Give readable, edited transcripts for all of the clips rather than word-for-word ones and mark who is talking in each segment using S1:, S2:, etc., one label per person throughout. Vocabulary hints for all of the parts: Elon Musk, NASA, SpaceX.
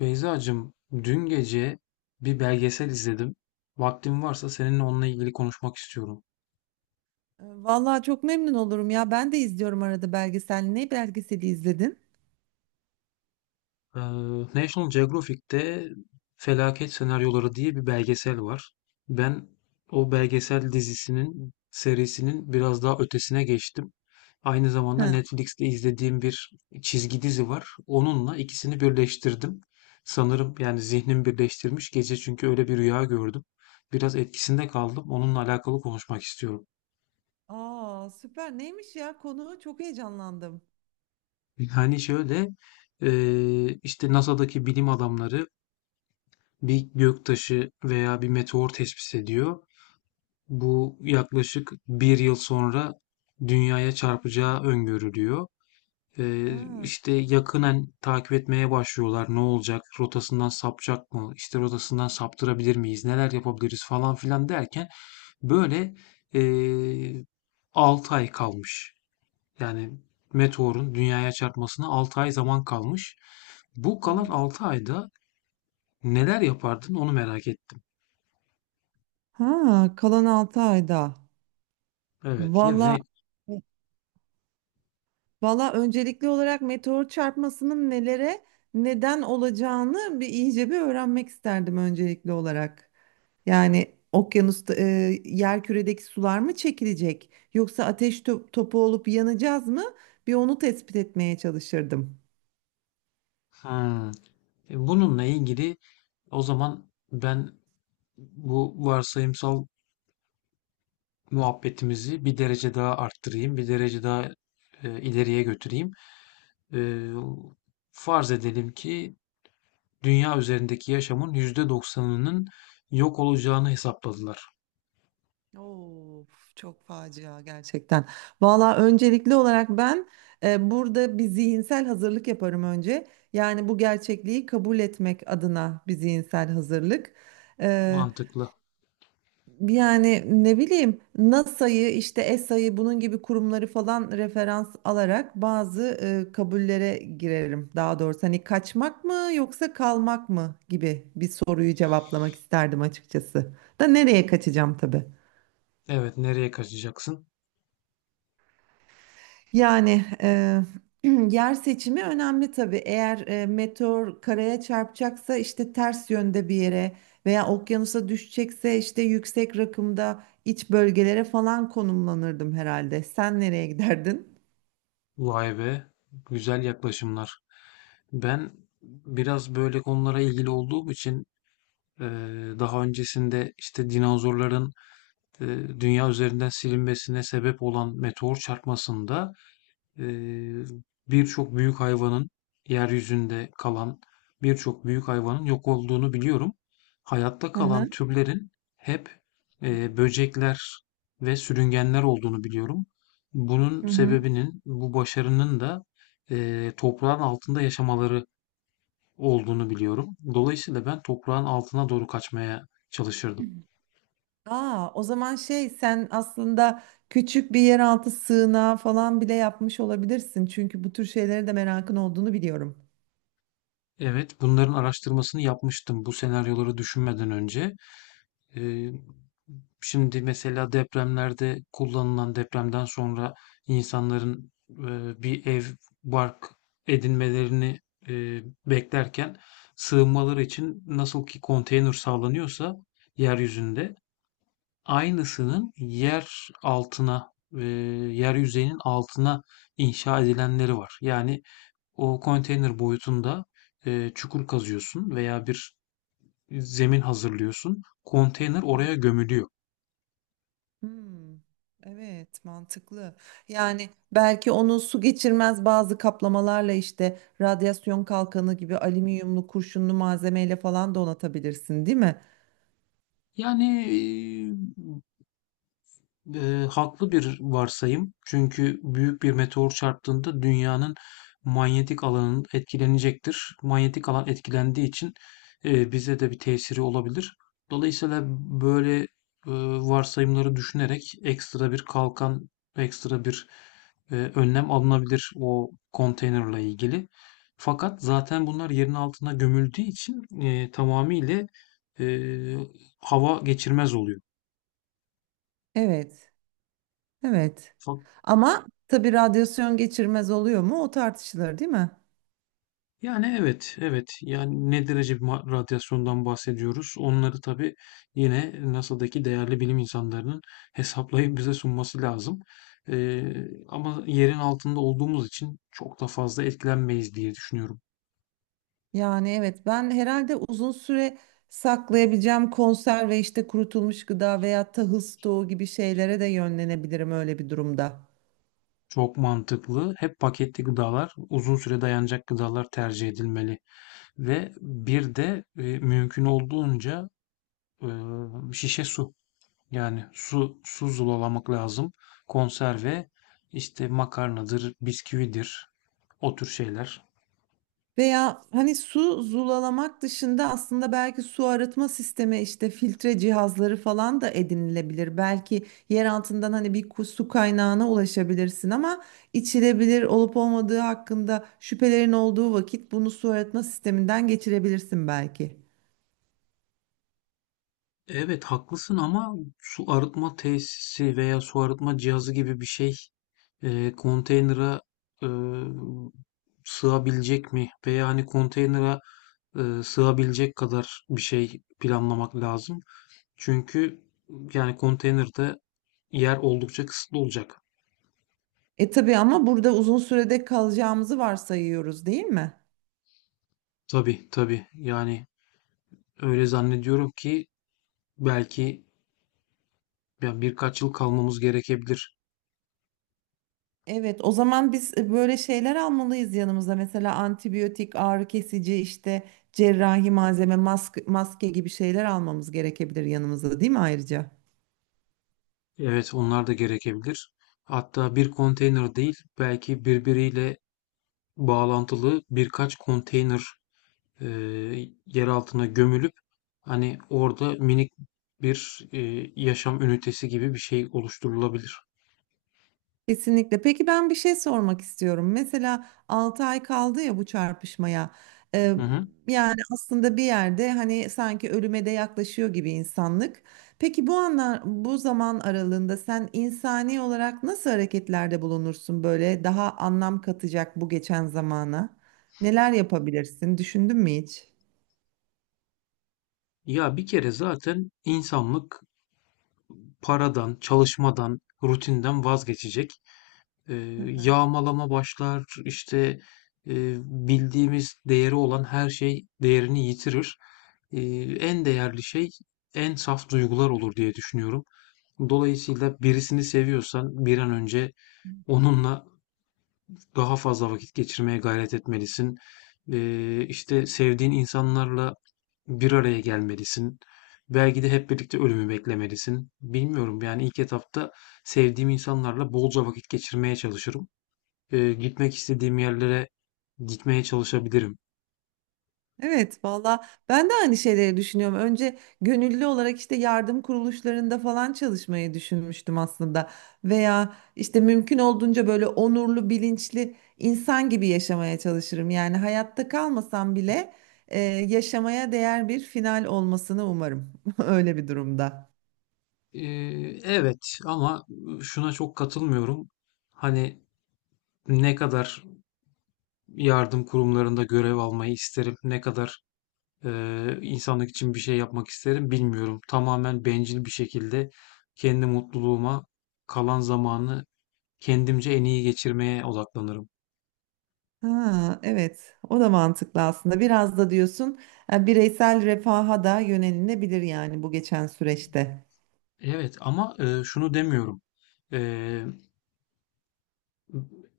S1: Beyzacığım, dün gece bir belgesel izledim. Vaktin varsa seninle onunla ilgili konuşmak istiyorum.
S2: Vallahi çok memnun olurum ya. Ben de izliyorum arada belgesel. Ne belgeseli izledin?
S1: Ee, National Geographic'te Felaket Senaryoları diye bir belgesel var. Ben o belgesel dizisinin, serisinin biraz daha ötesine geçtim. Aynı zamanda
S2: Hı.
S1: Netflix'te izlediğim bir çizgi dizi var. Onunla ikisini birleştirdim. Sanırım yani zihnim birleştirmiş gece çünkü öyle bir rüya gördüm. Biraz etkisinde kaldım. Onunla alakalı konuşmak istiyorum.
S2: Aa süper. Neymiş ya konu? Çok heyecanlandım.
S1: Yani şöyle, işte NASA'daki bilim adamları bir göktaşı veya bir meteor tespit ediyor. Bu yaklaşık bir yıl sonra dünyaya çarpacağı öngörülüyor.
S2: Ha,
S1: İşte yakınen takip etmeye başlıyorlar. Ne olacak? Rotasından sapacak mı? İşte rotasından saptırabilir miyiz? Neler yapabiliriz falan filan derken böyle eee 6 ay kalmış. Yani meteorun dünyaya çarpmasına 6 ay zaman kalmış. Bu
S2: hı
S1: kalan
S2: hı.
S1: 6 ayda neler yapardın onu merak ettim.
S2: Ha, kalan 6 ayda.
S1: Evet
S2: Vallahi
S1: yani
S2: Valla öncelikli olarak meteor çarpmasının nelere neden olacağını iyice bir öğrenmek isterdim öncelikli olarak. Yani okyanusta yerküredeki sular mı çekilecek yoksa ateş topu olup yanacağız mı? Bir onu tespit etmeye çalışırdım.
S1: hmm. Bununla ilgili o zaman ben bu varsayımsal muhabbetimizi bir derece daha arttırayım, bir derece daha ileriye götüreyim. E, Farz edelim ki dünya üzerindeki yaşamın yüzde doksanının yok olacağını hesapladılar.
S2: Of, çok facia gerçekten. Valla öncelikli olarak ben burada bir zihinsel hazırlık yaparım önce. Yani bu gerçekliği kabul etmek adına bir zihinsel hazırlık. E,
S1: Mantıklı.
S2: Yani ne bileyim NASA'yı işte ESA'yı bunun gibi kurumları falan referans alarak bazı kabullere girerim. Daha doğrusu hani kaçmak mı yoksa kalmak mı gibi bir soruyu cevaplamak isterdim açıkçası. Da nereye kaçacağım tabii.
S1: Evet, nereye kaçacaksın?
S2: Yani yer seçimi önemli tabii. Eğer meteor karaya çarpacaksa işte ters yönde bir yere veya okyanusa düşecekse işte yüksek rakımda iç bölgelere falan konumlanırdım herhalde. Sen nereye giderdin?
S1: Vay be, güzel yaklaşımlar. Ben biraz böyle konulara ilgili olduğum için daha öncesinde işte dinozorların e, dünya üzerinden silinmesine sebep olan meteor çarpmasında e, birçok büyük hayvanın yeryüzünde kalan birçok büyük hayvanın yok olduğunu biliyorum. Hayatta
S2: Hı hı.
S1: kalan türlerin hep böcekler ve sürüngenler olduğunu biliyorum. Bunun
S2: Hı hı.
S1: sebebinin, bu başarının da toprağın altında yaşamaları olduğunu biliyorum. Dolayısıyla ben toprağın altına doğru kaçmaya çalışırdım.
S2: Aa, o zaman şey sen aslında küçük bir yeraltı sığınağı falan bile yapmış olabilirsin. Çünkü bu tür şeylere de merakın olduğunu biliyorum.
S1: Evet, bunların araştırmasını yapmıştım bu senaryoları düşünmeden önce. Ee, Şimdi mesela depremlerde kullanılan depremden sonra insanların bir ev, bark edinmelerini beklerken sığınmaları için nasıl ki konteyner sağlanıyorsa yeryüzünde aynısının yer altına, yer yüzeyinin altına inşa edilenleri var. Yani o konteyner boyutunda çukur kazıyorsun veya bir zemin hazırlıyorsun. Konteyner oraya gömülüyor.
S2: Hmm, evet mantıklı. Yani belki onu su geçirmez bazı kaplamalarla işte radyasyon kalkanı gibi alüminyumlu kurşunlu malzemeyle falan donatabilirsin, değil mi?
S1: Yani e, haklı bir varsayım. Çünkü büyük bir meteor çarptığında dünyanın manyetik alanı etkilenecektir. Manyetik alan etkilendiği için bize de bir tesiri olabilir. Dolayısıyla böyle eee, varsayımları düşünerek ekstra bir kalkan, ekstra bir önlem alınabilir o konteynerle ilgili. Fakat zaten bunlar yerin altına gömüldüğü için tamamıyla eee, hava geçirmez oluyor.
S2: Evet. Evet. Ama tabii radyasyon geçirmez oluyor mu? O tartışılır, değil mi?
S1: Yani evet, evet. Yani ne derece bir radyasyondan bahsediyoruz? Onları tabii yine NASA'daki değerli bilim insanlarının hesaplayıp bize sunması lazım. Ama yerin altında olduğumuz için çok da fazla etkilenmeyiz diye düşünüyorum.
S2: Yani evet ben herhalde uzun süre saklayabileceğim konserve işte kurutulmuş gıda veya tahıl stoğu gibi şeylere de yönlenebilirim öyle bir durumda.
S1: Çok mantıklı. Hep paketli gıdalar, uzun süre dayanacak gıdalar tercih edilmeli. Ve bir de mümkün olduğunca e, şişe su. Yani su zulalamak lazım. Konserve işte makarnadır, bisküvidir. O tür şeyler.
S2: Veya hani su zulalamak dışında aslında belki su arıtma sistemi işte filtre cihazları falan da edinilebilir. Belki yer altından hani bir su kaynağına ulaşabilirsin ama içilebilir olup olmadığı hakkında şüphelerin olduğu vakit bunu su arıtma sisteminden geçirebilirsin belki.
S1: Evet haklısın ama su arıtma tesisi veya su arıtma cihazı gibi bir şey konteynere e, sığabilecek mi? Veya hani konteynere sığabilecek kadar bir şey planlamak lazım. Çünkü yani konteynerde yer oldukça kısıtlı olacak.
S2: E tabii ama burada uzun sürede kalacağımızı varsayıyoruz değil mi?
S1: Tabii tabii yani öyle zannediyorum ki belki ya birkaç yıl kalmamız gerekebilir.
S2: Evet, o zaman biz böyle şeyler almalıyız yanımıza. Mesela antibiyotik, ağrı kesici, işte cerrahi malzeme, maske, maske gibi şeyler almamız gerekebilir yanımıza, değil mi ayrıca?
S1: Evet, onlar da gerekebilir. Hatta bir konteyner değil, belki birbiriyle bağlantılı birkaç konteyner e, yer altına gömülüp hani orada minik bir yaşam ünitesi gibi bir şey oluşturulabilir.
S2: Kesinlikle. Peki ben bir şey sormak istiyorum. Mesela 6 ay kaldı ya bu çarpışmaya. Ee,
S1: Hı hı.
S2: yani aslında bir yerde hani sanki ölüme de yaklaşıyor gibi insanlık. Peki bu anlar, bu zaman aralığında sen insani olarak nasıl hareketlerde bulunursun böyle daha anlam katacak bu geçen zamana? Neler yapabilirsin? Düşündün mü hiç?
S1: Ya bir kere zaten insanlık paradan, çalışmadan, rutinden vazgeçecek. Eee, Yağmalama başlar, işte, bildiğimiz değeri olan her şey değerini yitirir. En değerli şey en saf duygular olur diye düşünüyorum. Dolayısıyla birisini seviyorsan bir an önce onunla daha fazla vakit geçirmeye gayret etmelisin. İşte, sevdiğin insanlarla bir araya gelmelisin. Belki de hep birlikte ölümü beklemelisin. Bilmiyorum, yani, ilk etapta sevdiğim insanlarla bolca vakit geçirmeye çalışırım, gitmek istediğim yerlere gitmeye çalışabilirim.
S2: Evet valla ben de aynı şeyleri düşünüyorum. Önce gönüllü olarak işte yardım kuruluşlarında falan çalışmayı düşünmüştüm aslında. Veya işte mümkün olduğunca böyle onurlu, bilinçli insan gibi yaşamaya çalışırım. Yani hayatta kalmasam bile yaşamaya değer bir final olmasını umarım. Öyle bir durumda.
S1: E, evet ama şuna çok katılmıyorum. Hani ne kadar yardım kurumlarında görev almayı isterim, ne kadar e, insanlık için bir şey yapmak isterim bilmiyorum. Tamamen bencil bir şekilde kendi mutluluğuma kalan zamanı kendimce en iyi geçirmeye odaklanırım.
S2: Ha, evet o da mantıklı aslında. Biraz da diyorsun bireysel refaha da yönelinebilir yani bu geçen süreçte.
S1: Evet ama şunu demiyorum. E,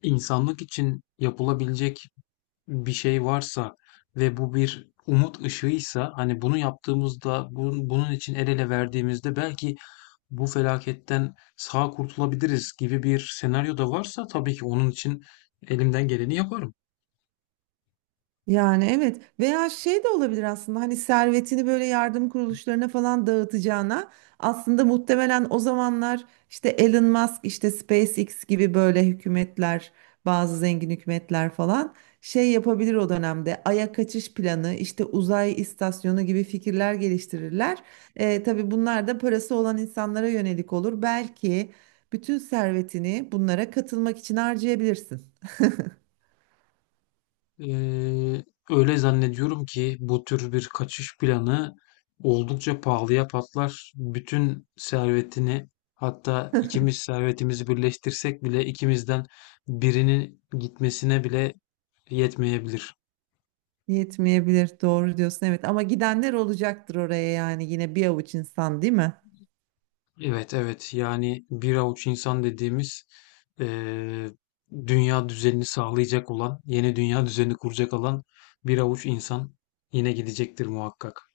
S1: insanlık için yapılabilecek bir şey varsa ve bu bir umut ışığıysa hani bunu yaptığımızda bunun için el ele verdiğimizde belki bu felaketten sağ kurtulabiliriz gibi bir senaryo da varsa tabii ki onun için elimden geleni yaparım.
S2: Yani evet veya şey de olabilir aslında hani servetini böyle yardım kuruluşlarına falan dağıtacağına aslında muhtemelen o zamanlar işte Elon Musk işte SpaceX gibi böyle hükümetler bazı zengin hükümetler falan şey yapabilir o dönemde Ay'a kaçış planı işte uzay istasyonu gibi fikirler geliştirirler. Tabii bunlar da parası olan insanlara yönelik olur belki bütün servetini bunlara katılmak için harcayabilirsin.
S1: Ee, Öyle zannediyorum ki bu tür bir kaçış planı oldukça pahalıya patlar. Bütün servetini hatta ikimiz servetimizi birleştirsek bile ikimizden birinin gitmesine bile yetmeyebilir.
S2: Yetmeyebilir. Doğru diyorsun. Evet ama gidenler olacaktır oraya yani yine bir avuç insan değil mi?
S1: Evet evet yani bir avuç insan dediğimiz eee, dünya düzenini sağlayacak olan, yeni dünya düzenini kuracak olan bir avuç insan yine gidecektir muhakkak.